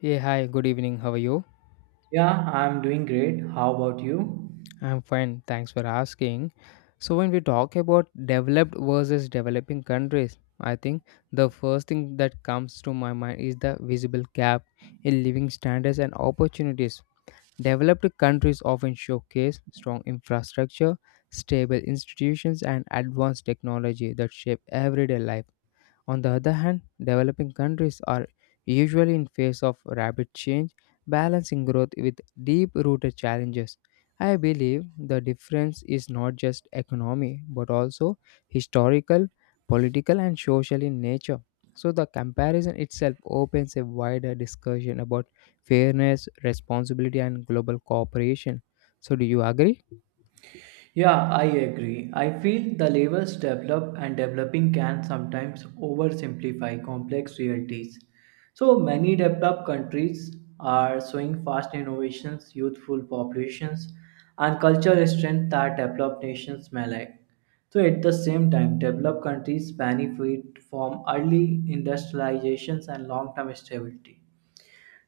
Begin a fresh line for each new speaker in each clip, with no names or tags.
Yeah hi, good evening. How are you?
Yeah, I'm doing great. How about you?
I'm fine. Thanks for asking. So, when we talk about developed versus developing countries, I think the first thing that comes to my mind is the visible gap in living standards and opportunities. Developed countries often showcase strong infrastructure, stable institutions, and advanced technology that shape everyday life. On the other hand, developing countries are usually in face of rapid change, balancing growth with deep-rooted challenges. I believe the difference is not just economy but also historical, political and social in nature. So the comparison itself opens a wider discussion about fairness, responsibility and global cooperation. So do you agree?
Yeah, I agree. I feel the levels develop and developing can sometimes oversimplify complex realities. So many developed countries are showing fast innovations, youthful populations, and cultural strength that developed nations may lack. So at the same time, developed countries benefit from early industrializations and long-term stability.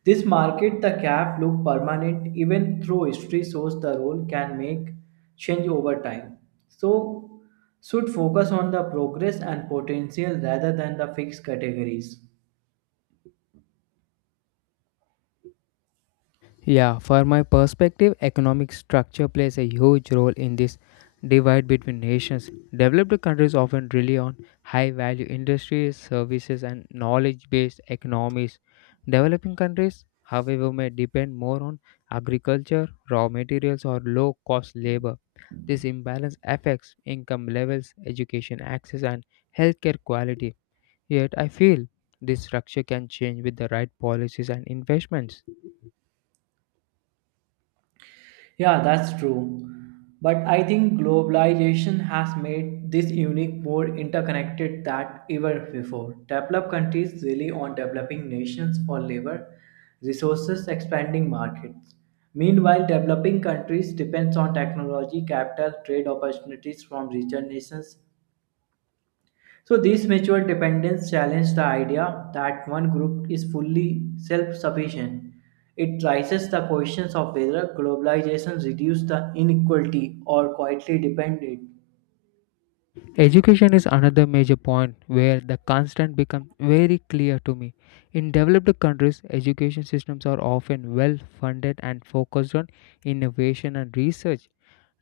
This market the cap look permanent even though history shows the role can make change over time. So should focus on the progress and potential rather than the fixed categories.
Yeah, for my perspective, economic structure plays a huge role in this divide between nations. Developed countries often rely on high value industries, services, and knowledge based economies. Developing countries, however, may depend more on agriculture, raw materials, or low cost labor. This imbalance affects income levels, education access, and healthcare quality. Yet, I feel this structure can change with the right policies and investments.
Yeah, that's true. But I think globalization has made this unique more interconnected than ever before. Developed countries rely on developing nations for labor, resources, expanding markets. Meanwhile, developing countries depend on technology, capital, trade opportunities from richer nations, so these mutual dependence challenge the idea that one group is fully self sufficient. It raises the questions of whether globalization reduces the inequality or quietly depend it.
Education is another major point where the constant becomes very clear to me. In developed countries, education systems are often well funded and focused on innovation and research.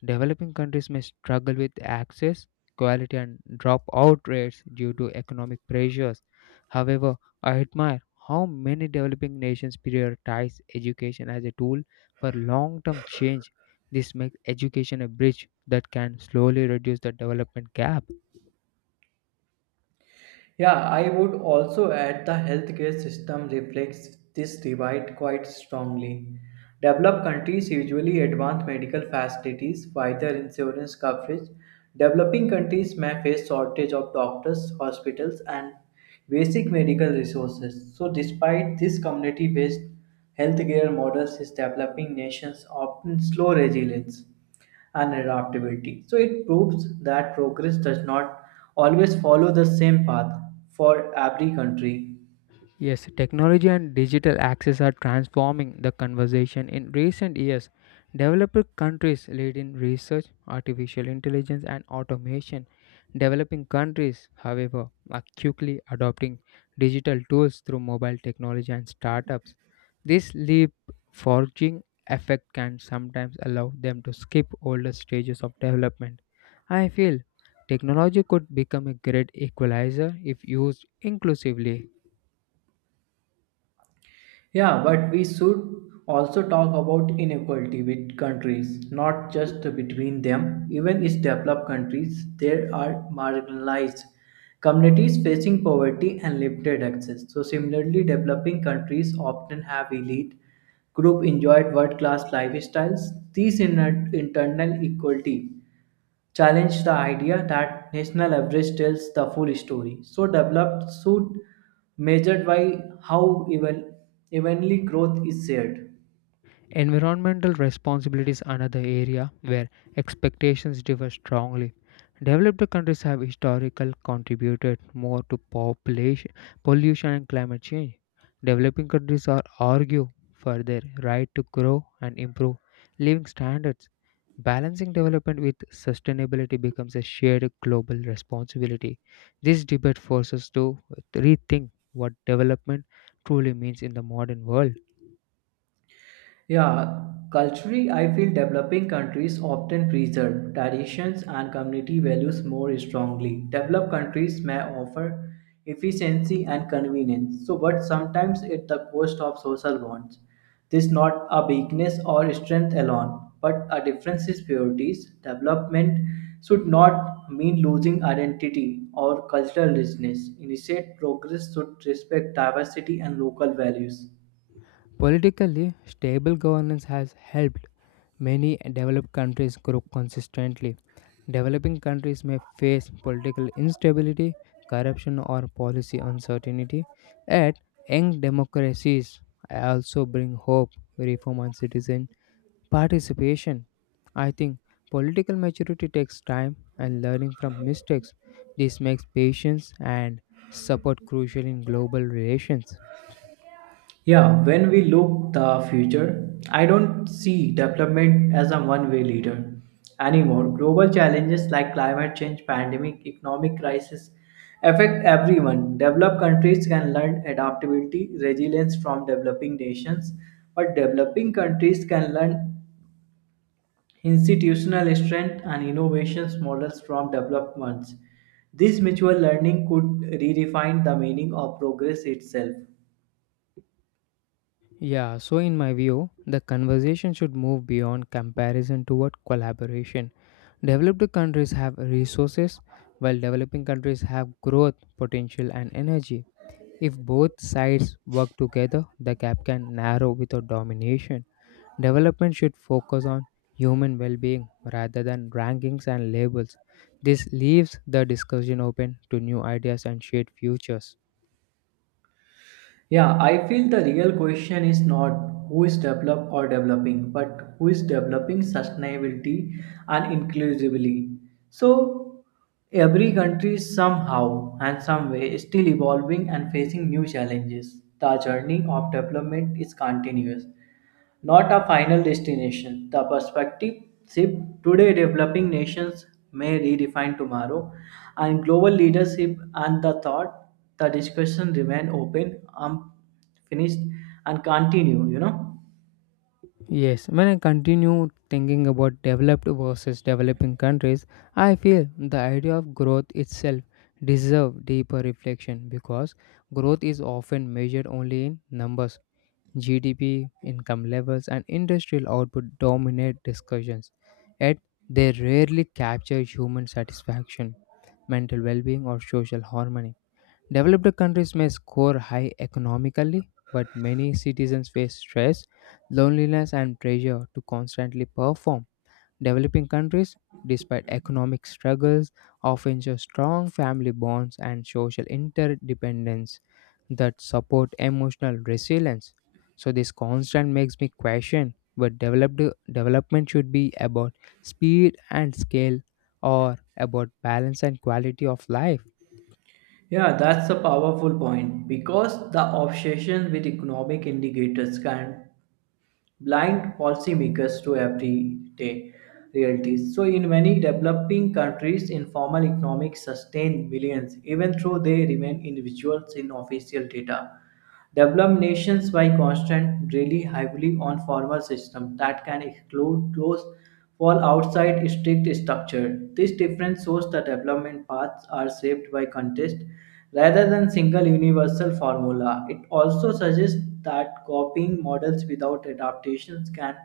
Developing countries may struggle with access, quality, and dropout rates due to economic pressures. However, I admire how many developing nations prioritize education as a tool for long term change. This makes education a bridge that can slowly reduce the development gap.
Yeah, I would also add the healthcare system reflects this divide quite strongly. Developed countries usually advance medical facilities, wider insurance coverage. Developing countries may face shortage of doctors, hospitals, and basic medical resources. So, despite this community-based healthcare models, is developing nations often slow resilience and adaptability. So it proves that progress does not always follow the same path for every country.
Yes, technology and digital access are transforming the conversation in recent years. Developed countries lead in research, artificial intelligence, and automation. Developing countries, however, are quickly adopting digital tools through mobile technology and startups. This leapfrogging effect can sometimes allow them to skip older stages of development. I feel technology could become a great equalizer if used inclusively.
Yeah, but we should also talk about inequality with countries, not just between them. Even in developed countries, there are marginalized communities facing poverty and limited access. So similarly, developing countries often have elite group enjoyed world-class lifestyles. These internal equality challenged the idea that national average tells the full story. So developed should measured by how even evenly growth is shared.
Environmental responsibility is another area where expectations differ strongly. Developed countries have historically contributed more to population pollution and climate change. Developing countries are argue for their right to grow and improve living standards. Balancing development with sustainability becomes a shared global responsibility. This debate forces us to rethink what development truly means in the modern world.
Yeah, culturally, I feel developing countries often preserve traditions and community values more strongly. Developed countries may offer efficiency and convenience, so but sometimes at the cost of social bonds. This is not a weakness or strength alone, but a difference is priorities. Development should not mean losing identity or cultural richness. Initiate progress should respect diversity and local values.
Politically, stable governance has helped many developed countries grow consistently. Developing countries may face political instability, corruption, or policy uncertainty, yet young democracies also bring hope, reform, and citizen participation. I think political maturity takes time and learning from mistakes. This makes patience and support crucial in global relations.
Yeah, when we look the future, I don't see development as a one-way leader anymore. Global challenges like climate change, pandemic, economic crisis affect everyone. Developed countries can learn adaptability, resilience from developing nations, but developing countries can learn institutional strength and innovations models from developed ones. This mutual learning could redefine the meaning of progress itself.
Yeah, so in my view, the conversation should move beyond comparison toward collaboration. Developed countries have resources, while developing countries have growth, potential, and energy. If both sides work together, the gap can narrow without domination. Development should focus on human well being rather than rankings and labels. This leaves the discussion open to new ideas and shared futures.
Yeah, I feel the real question is not who is developed or developing, but who is developing sustainability and inclusively. So every country is somehow and some way still evolving and facing new challenges. The journey of development is continuous not a final destination. The perspective ship today developing nations may redefine tomorrow, and global leadership and the discussion remain open, unfinished, and continue, you know.
Yes, when I continue thinking about developed versus developing countries, I feel the idea of growth itself deserves deeper reflection because growth is often measured only in numbers. GDP, income levels, and industrial output dominate discussions, yet they rarely capture human satisfaction, mental well being, or social harmony. Developed countries may score high economically, but many citizens face stress, loneliness, and pressure to constantly perform. Developing countries, despite economic struggles, often show strong family bonds and social interdependence that support emotional resilience. So, this constant makes me question but developed development should be about speed and scale or about balance and quality of life.
Yeah, that's a powerful point because the obsession with economic indicators can blind policymakers to everyday realities. So, in many developing countries, informal economics sustain millions, even though they remain individuals in official data. Developed nations, by constant, really heavily on formal systems that can exclude those fall outside strict structure. This difference shows that development paths are shaped by context rather than single universal formula. It also suggests that copying models without adaptations can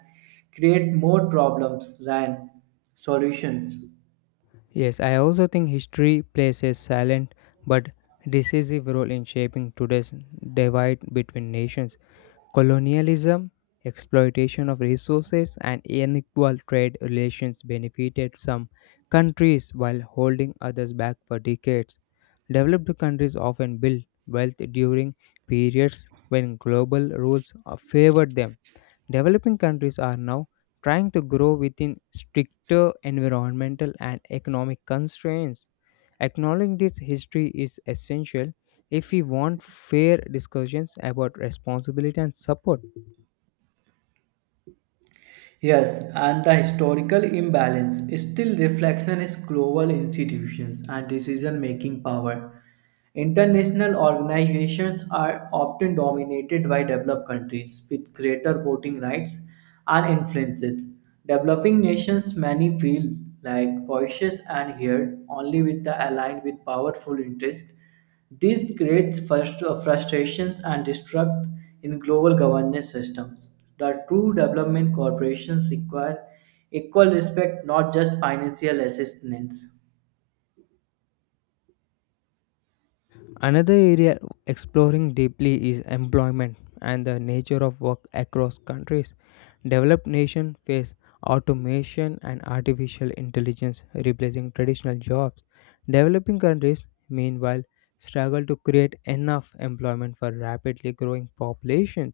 create more problems than solutions.
Yes, I also think history plays a silent but decisive role in shaping today's divide between nations. Colonialism, exploitation of resources, and unequal trade relations benefited some countries while holding others back for decades. Developed countries often built wealth during periods when global rules favored them. Developing countries are now trying to grow within stricter environmental and economic constraints. Acknowledging this history is essential if we want fair discussions about responsibility and support.
Yes, and the historical imbalance still reflection is global institutions and decision-making power. International organizations are often dominated by developed countries with greater voting rights and influences. Developing nations many feel like voices and heard only with the aligned with powerful interests, this creates frustrations and distrust in global governance systems. The true development corporations require equal respect, not just financial assistance.
Another area exploring deeply is employment and the nature of work across countries. Developed nations face automation and artificial intelligence replacing traditional jobs. Developing countries, meanwhile, struggle to create enough employment for rapidly growing populations.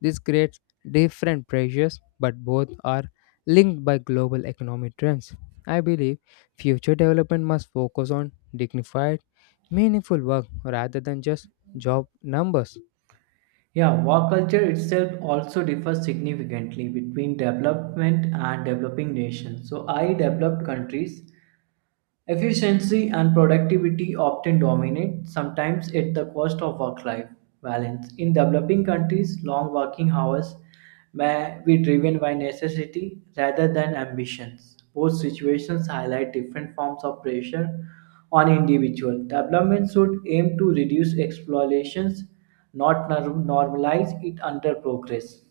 This creates different pressures, but both are linked by global economic trends. I believe future development must focus on dignified meaningful work rather than just job numbers.
Yeah, work culture itself also differs significantly between development and developing nations. So, I developed countries, efficiency and productivity often dominate, sometimes at the cost of work life balance. In developing countries, long working hours may be driven by necessity rather than ambitions. Both situations highlight different forms of pressure on individual. Development should aim to reduce exploitations, not nor- normalize it under progress.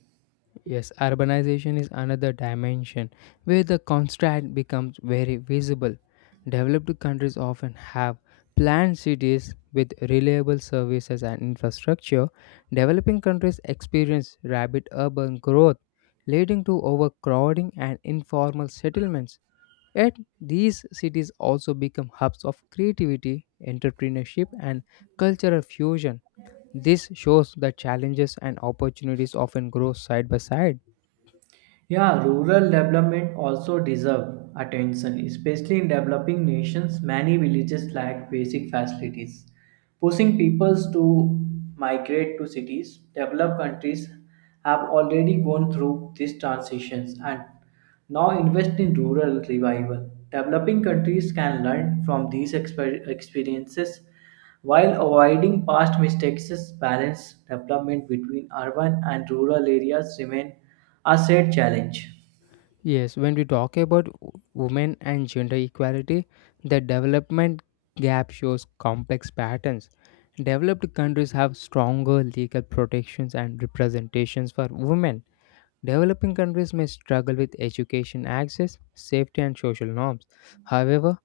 Yes, urbanization is another dimension where the contrast becomes very visible. Developed countries often have planned cities with reliable services and infrastructure. Developing countries experience rapid urban growth, leading to overcrowding and informal settlements. Yet, these cities also become hubs of creativity, entrepreneurship, and cultural fusion. This shows that challenges and opportunities often grow side by side.
Yeah, rural development also deserve attention, especially in developing nations. Many villages lack basic facilities pushing peoples to migrate to cities. Developed countries have already gone through these transitions and now invest in rural revival. Developing countries can learn from these experiences while avoiding past mistakes. Balance development between urban and rural areas remain a shared challenge.
Yes, when we talk about women and gender equality, the development gap shows complex patterns. Developed countries have stronger legal protections and representations for women. Developing countries may struggle with education access, safety, and social norms. However,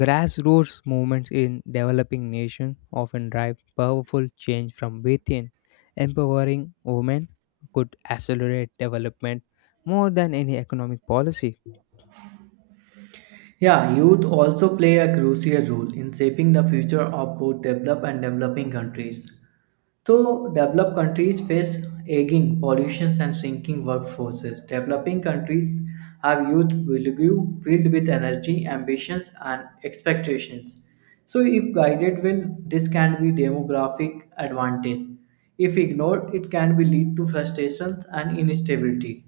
grassroots movements in developing nations often drive powerful change from within. Empowering women could accelerate development more than any economic policy.
Yeah, youth also play a crucial role in shaping the future of both developed and developing countries. So, developed countries face aging pollution and shrinking workforces. Developing countries have youth milieu filled with energy, ambitions, and expectations. So, if guided well, this can be demographic advantage. If ignored, it can be lead to frustrations and instability.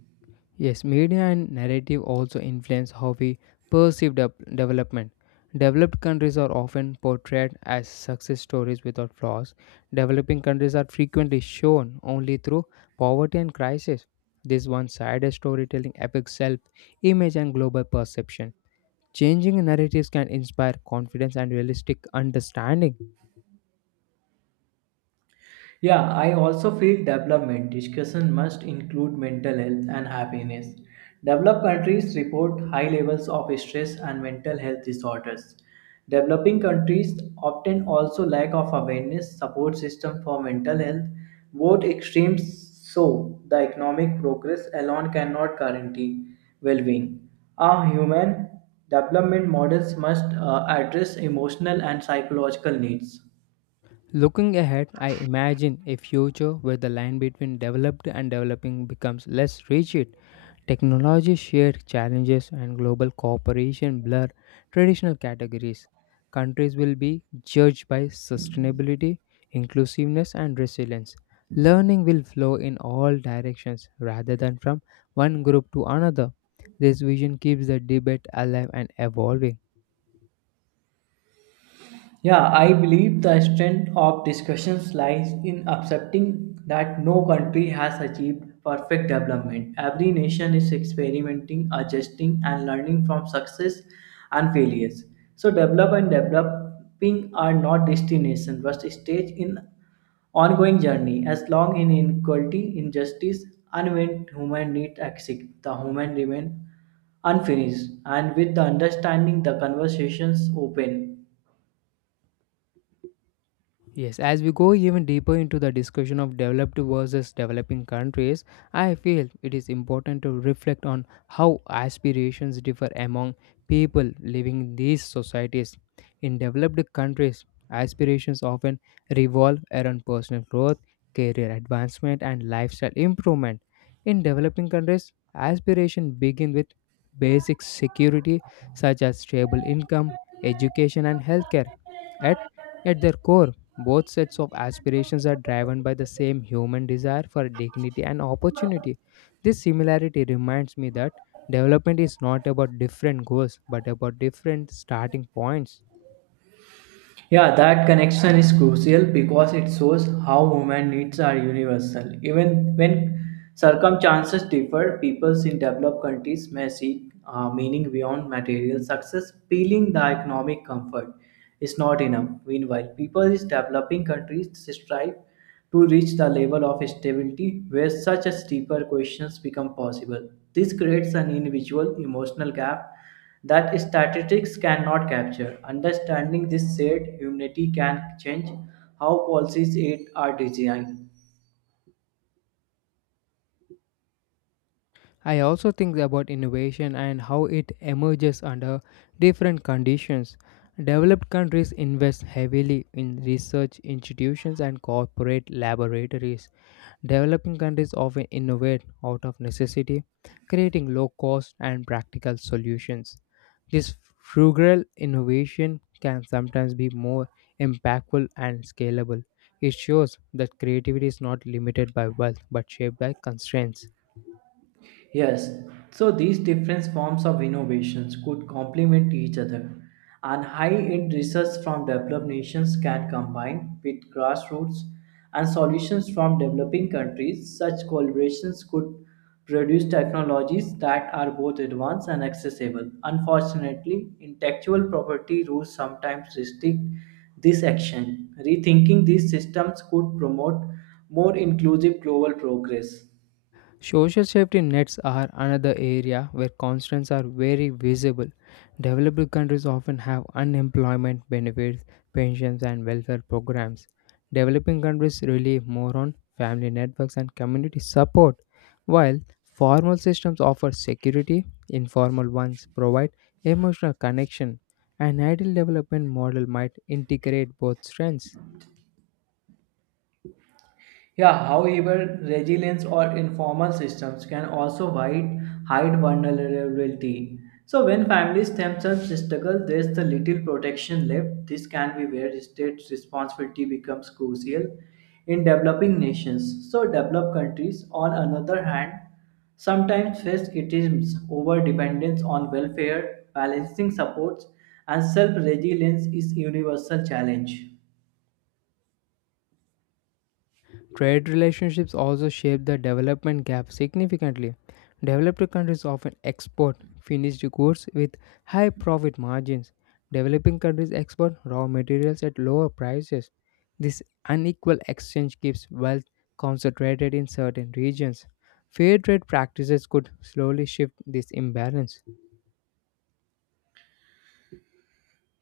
Yes, media and narrative also influence how we perceive development. Developed countries are often portrayed as success stories without flaws. Developing countries are frequently shown only through poverty and crisis. This one sided storytelling affects self image and global perception. Changing narratives can inspire confidence and realistic understanding.
Yeah, I also feel development discussion must include mental health and happiness. Developed countries report high levels of stress and mental health disorders. Developing countries often also lack of awareness support system for mental health. Both extremes show the economic progress alone cannot guarantee well-being. Our human development models must address emotional and psychological needs.
Looking ahead, I imagine a future where the line between developed and developing becomes less rigid. Technology shared challenges and global cooperation blur traditional categories. Countries will be judged by sustainability, inclusiveness, and resilience. Learning will flow in all directions rather than from one group to another. This vision keeps the debate alive and evolving.
Yeah, I believe the strength of discussions lies in accepting that no country has achieved perfect development. Every nation is experimenting, adjusting, and learning from success and failures. So, develop and developing are not destinations, but stage in ongoing journey. As long in inequality, injustice, and when human needs exist, the human remain unfinished. And with the understanding, the conversations open.
Yes, as we go even deeper into the discussion of developed versus developing countries, I feel it is important to reflect on how aspirations differ among people living in these societies. In developed countries, aspirations often revolve around personal growth, career advancement, and lifestyle improvement. In developing countries, aspirations begin with basic security such as stable income, education, and healthcare at, at their core, both sets of aspirations are driven by the same human desire for dignity and opportunity. This similarity reminds me that development is not about different goals but about different starting points.
Yeah, that connection is crucial because it shows how human needs are universal. Even when circumstances differ, peoples in developed countries may seek meaning beyond material success, feeling the economic comfort is not enough. Meanwhile, people in developing countries strive to reach the level of stability where such as deeper questions become possible. This creates an individual emotional gap that statistics cannot capture. Understanding this shared humanity can change how policies aid are designed.
I also think about innovation and how it emerges under different conditions. Developed countries invest heavily in research institutions and corporate laboratories. Developing countries often innovate out of necessity, creating low cost and practical solutions. This frugal innovation can sometimes be more impactful and scalable. It shows that creativity is not limited by wealth but shaped by constraints.
Yes, so these different forms of innovations could complement each other, and high end research from developed nations can combine with grassroots and solutions from developing countries. Such collaborations could produce technologies that are both advanced and accessible. Unfortunately, intellectual property rules sometimes restrict this action. Rethinking these systems could promote more inclusive global progress.
Social safety nets are another area where constraints are very visible. Developed countries often have unemployment benefits, pensions, and welfare programs. Developing countries rely more on family networks and community support, while formal systems offer security, informal ones provide emotional connection. An ideal development model might integrate both strengths.
Yeah, however, resilience or informal systems can also hide vulnerability. So, when families themselves struggle, there's the little protection left. This can be where state responsibility becomes crucial in developing nations. So, developed countries, on another hand, sometimes face criticisms over dependence on welfare, balancing supports, and self resilience is universal challenge.
Trade relationships also shape the development gap significantly. Developed countries often export finished goods with high profit margins. Developing countries export raw materials at lower prices. This unequal exchange keeps wealth concentrated in certain regions. Fair trade practices could slowly shift this imbalance.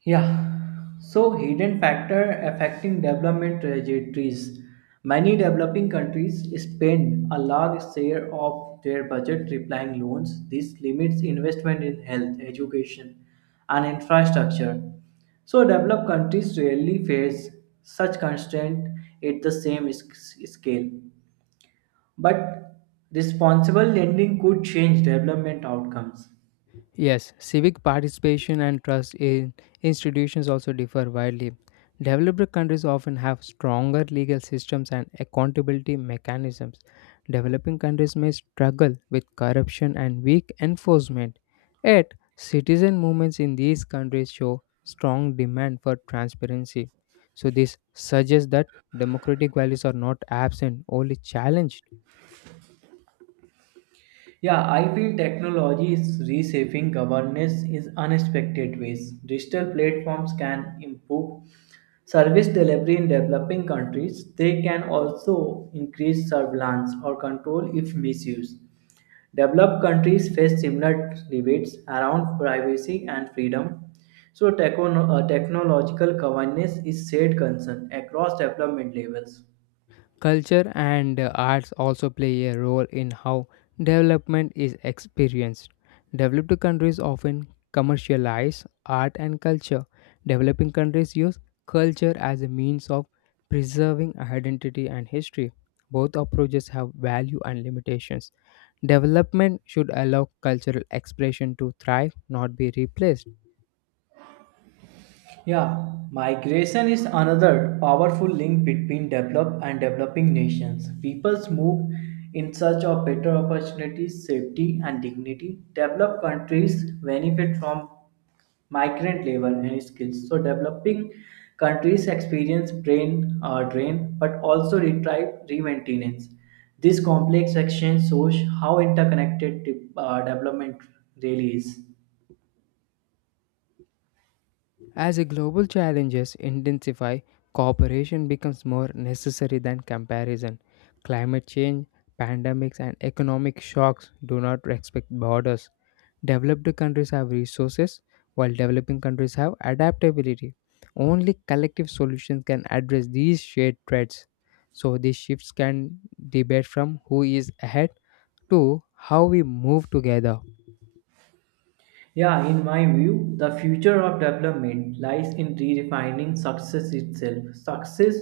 Yeah, so hidden factor affecting development trajectories. Many developing countries spend a large share of their budget repaying loans. This limits investment in health, education, and infrastructure. So developed countries rarely face such constraint at scale. But responsible lending could change development outcomes.
Yes, civic participation and trust in institutions also differ widely. Developed countries often have stronger legal systems and accountability mechanisms. Developing countries may struggle with corruption and weak enforcement. Yet, citizen movements in these countries show strong demand for transparency. So, this suggests that democratic values are not absent, only challenged.
Yeah, I feel technology is reshaping governance in unexpected ways. Digital platforms can improve service delivery in developing countries. They can also increase surveillance or control if misused. Developed countries face similar debates around privacy and freedom. So, technological governance is shared concern across development levels.
Culture and arts also play a role in how development is experienced. Developed countries often commercialize art and culture. Developing countries use culture as a means of preserving identity and history. Both approaches have value and limitations. Development should allow cultural expression to thrive, not be replaced.
Yeah, migration is another powerful link between developed and developing nations. Peoples move in search of better opportunities, safety, and dignity. Developed countries benefit from migrant labor and skills. So, developing countries experience brain drain but also retrieve re-maintenance. This complex exchange shows how interconnected development really is.
As the global challenges intensify, cooperation becomes more necessary than comparison. Climate change, pandemics, and economic shocks do not respect borders. Developed countries have resources, while developing countries have adaptability. Only collective solutions can address these shared threats. So, these shifts can debate from who is ahead to how we move together.
Yeah, in my view, the future of development lies in redefining success itself. Success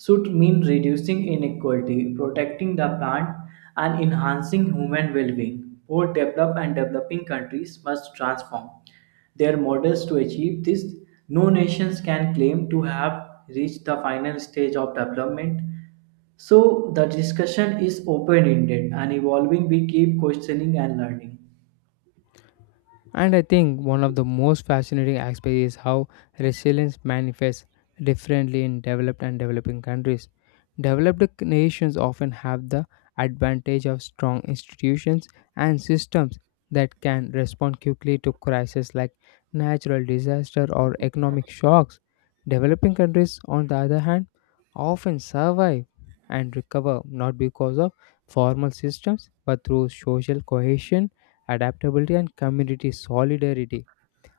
should mean reducing inequality, protecting the plant, and enhancing human well being. Both developed and developing countries must transform their models to achieve this. No nations can claim to have reached the final stage of development. So, the discussion is open ended and evolving. We keep questioning and learning.
And I think one of the most fascinating aspects is how resilience manifests differently in developed and developing countries. Developed nations often have the advantage of strong institutions and systems that can respond quickly to crises like natural disaster or economic shocks. Developing countries, on the other hand, often survive and recover not because of formal systems but through social cohesion, adaptability, and community solidarity.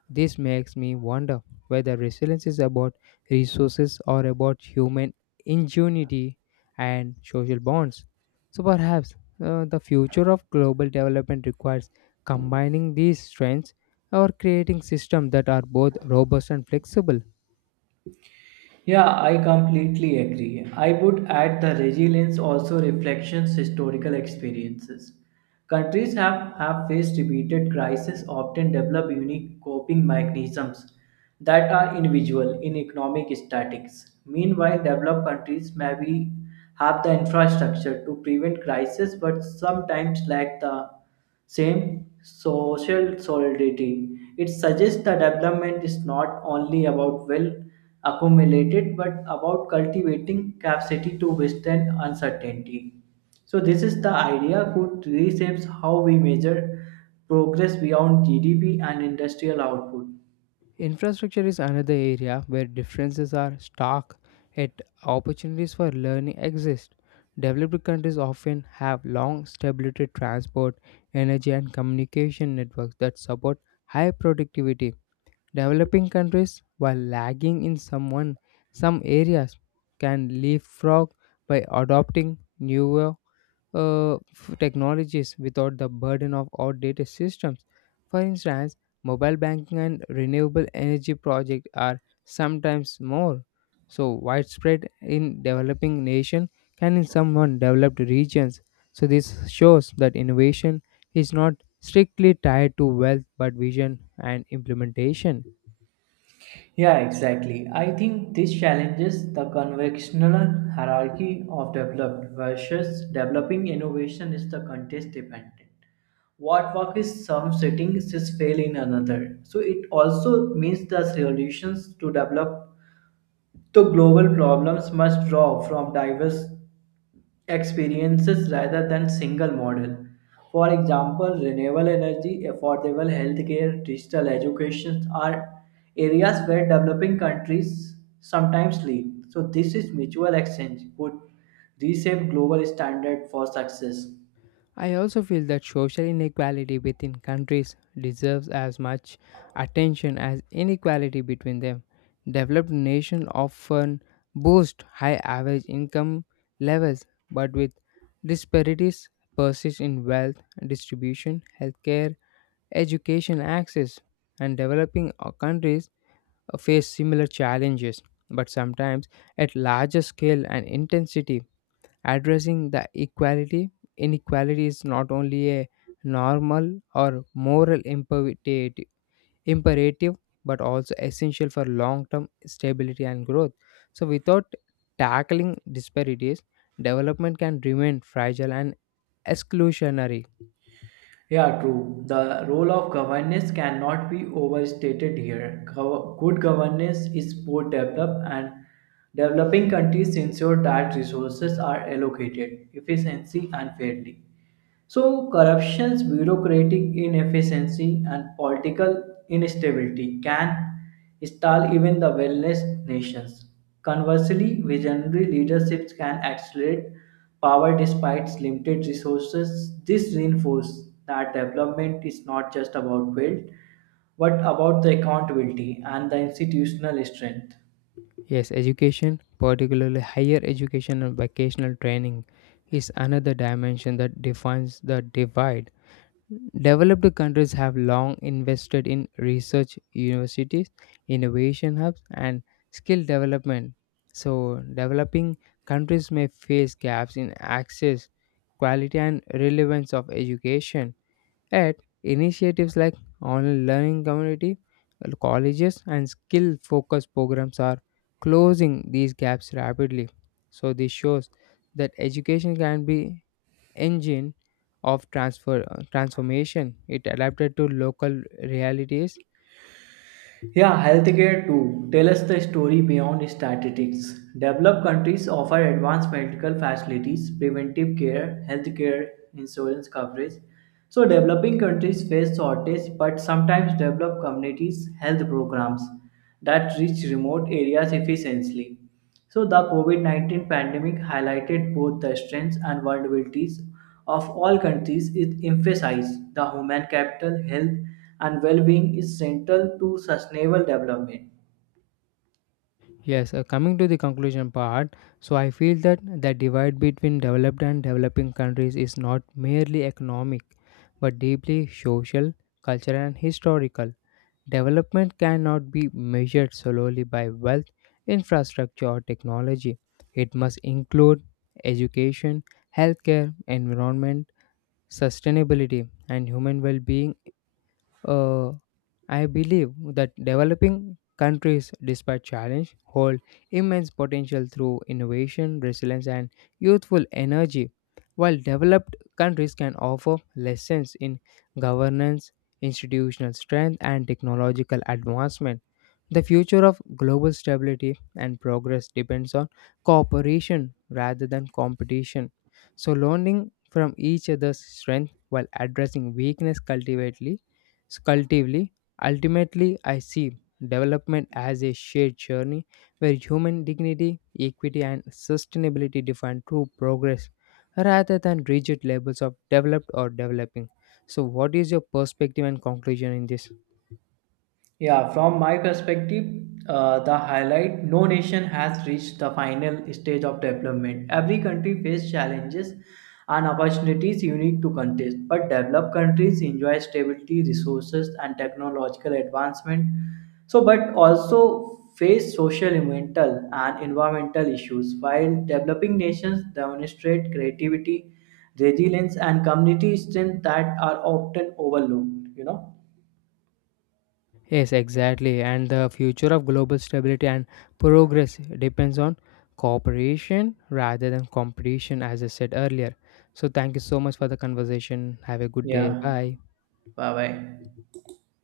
This makes me wonder whether resilience is about resources or about human ingenuity and social bonds. So perhaps the future of global development requires combining these strengths or creating systems that are both robust and flexible.
Yeah, I completely agree. I would add the resilience also reflections historical experiences. Countries have faced repeated crises, often develop unique coping mechanisms that are individual in economic statics. Meanwhile, developed countries may be have the infrastructure to prevent crisis but sometimes lack the same social solidarity. It suggests that development is not only about wealth accumulated but about cultivating capacity to withstand uncertainty. So this is the idea could reshapes how we measure progress beyond GDP and industrial output.
Infrastructure is another area where differences are stark, yet opportunities for learning exist. Developed countries often have long stability transport, energy, and communication networks that support high productivity. Developing countries, while lagging in some areas, can leapfrog by adopting newer technologies without the burden of outdated systems. For instance, mobile banking and renewable energy projects are sometimes more so widespread in developing nations can in some developed regions. So this shows that innovation is not strictly tied to wealth but vision and implementation.
Yeah, exactly. I think this challenges the conventional hierarchy of developed versus developing innovation is the context dependent. What works in some settings is fail in another. So it also means the solutions to global problems must draw from diverse experiences rather than single model. For example, renewable energy, affordable healthcare, digital education are areas where developing countries sometimes lead. So this is mutual exchange could reshape global standard for success.
I also feel that social inequality within countries deserves as much attention as inequality between them. Developed nations often boast high average income levels, but with disparities persist in wealth distribution, healthcare, education access, and developing countries face similar challenges, but sometimes at larger scale and intensity addressing the equality inequality is not only a normal or moral imperative imperative but also essential for long term stability and growth. So without tackling disparities, development can remain fragile and exclusionary.
Yeah, true. The role of governance cannot be overstated here. Good governance is both developed and developing countries ensure that resources are allocated efficiently and fairly. So, corruptions, bureaucratic inefficiency, and political instability can stall even the wellness nations. Conversely, visionary leaderships can accelerate power despite limited resources. This reinforces that development is not just about wealth, but about the accountability and the institutional strength.
Yes, education, particularly higher education and vocational training, is another dimension that defines the divide. Developed countries have long invested in research universities, innovation hubs, and skill development. So, developing countries may face gaps in access, quality, and relevance of education. Yet, initiatives like online learning community, colleges, and skill focused programs are closing these gaps rapidly. So, this shows that education can be engine of transfer transformation. It adapted to local realities.
Yeah, healthcare too. Tell us the story beyond statistics. Developed countries offer advanced medical facilities, preventive care, healthcare, insurance coverage. So, developing countries face shortage, but sometimes develop communities health programs that reach remote areas efficiently. So, the COVID -19 pandemic highlighted both the strengths and vulnerabilities of all countries. It emphasized the human capital, health, and well being is central to sustainable development.
Yes, coming to the conclusion part, so I feel that the divide between developed and developing countries is not merely economic, but deeply social, cultural, and historical. Development cannot be measured solely by wealth, infrastructure, or technology. It must include education, healthcare, environment, sustainability, and human well being. Uh, I believe that developing countries, despite challenge, hold immense potential through innovation, resilience, and youthful energy, while developed countries can offer lessons in governance, institutional strength, and technological advancement. The future of global stability and progress depends on cooperation rather than competition. So, learning from each other's strength while addressing weakness cultively, ultimately, I see development as a shared journey where human dignity, equity, and sustainability define true progress rather than rigid labels of developed or developing. So, what is your perspective and conclusion in this?
Yeah, from my perspective, the highlight no nation has reached the final stage of development. Every country faces challenges and opportunities unique to countries, but developed countries enjoy stability, resources, and technological advancement. So, but also face social, environmental, and environmental issues, while developing nations demonstrate creativity, resilience, and community strength that are often overlooked. You know?
Yes, exactly. And the future of global stability and progress depends on cooperation rather than competition, as I said earlier. So, thank you so much for the conversation. Have a good day.
Yeah.
Bye.
Bye bye.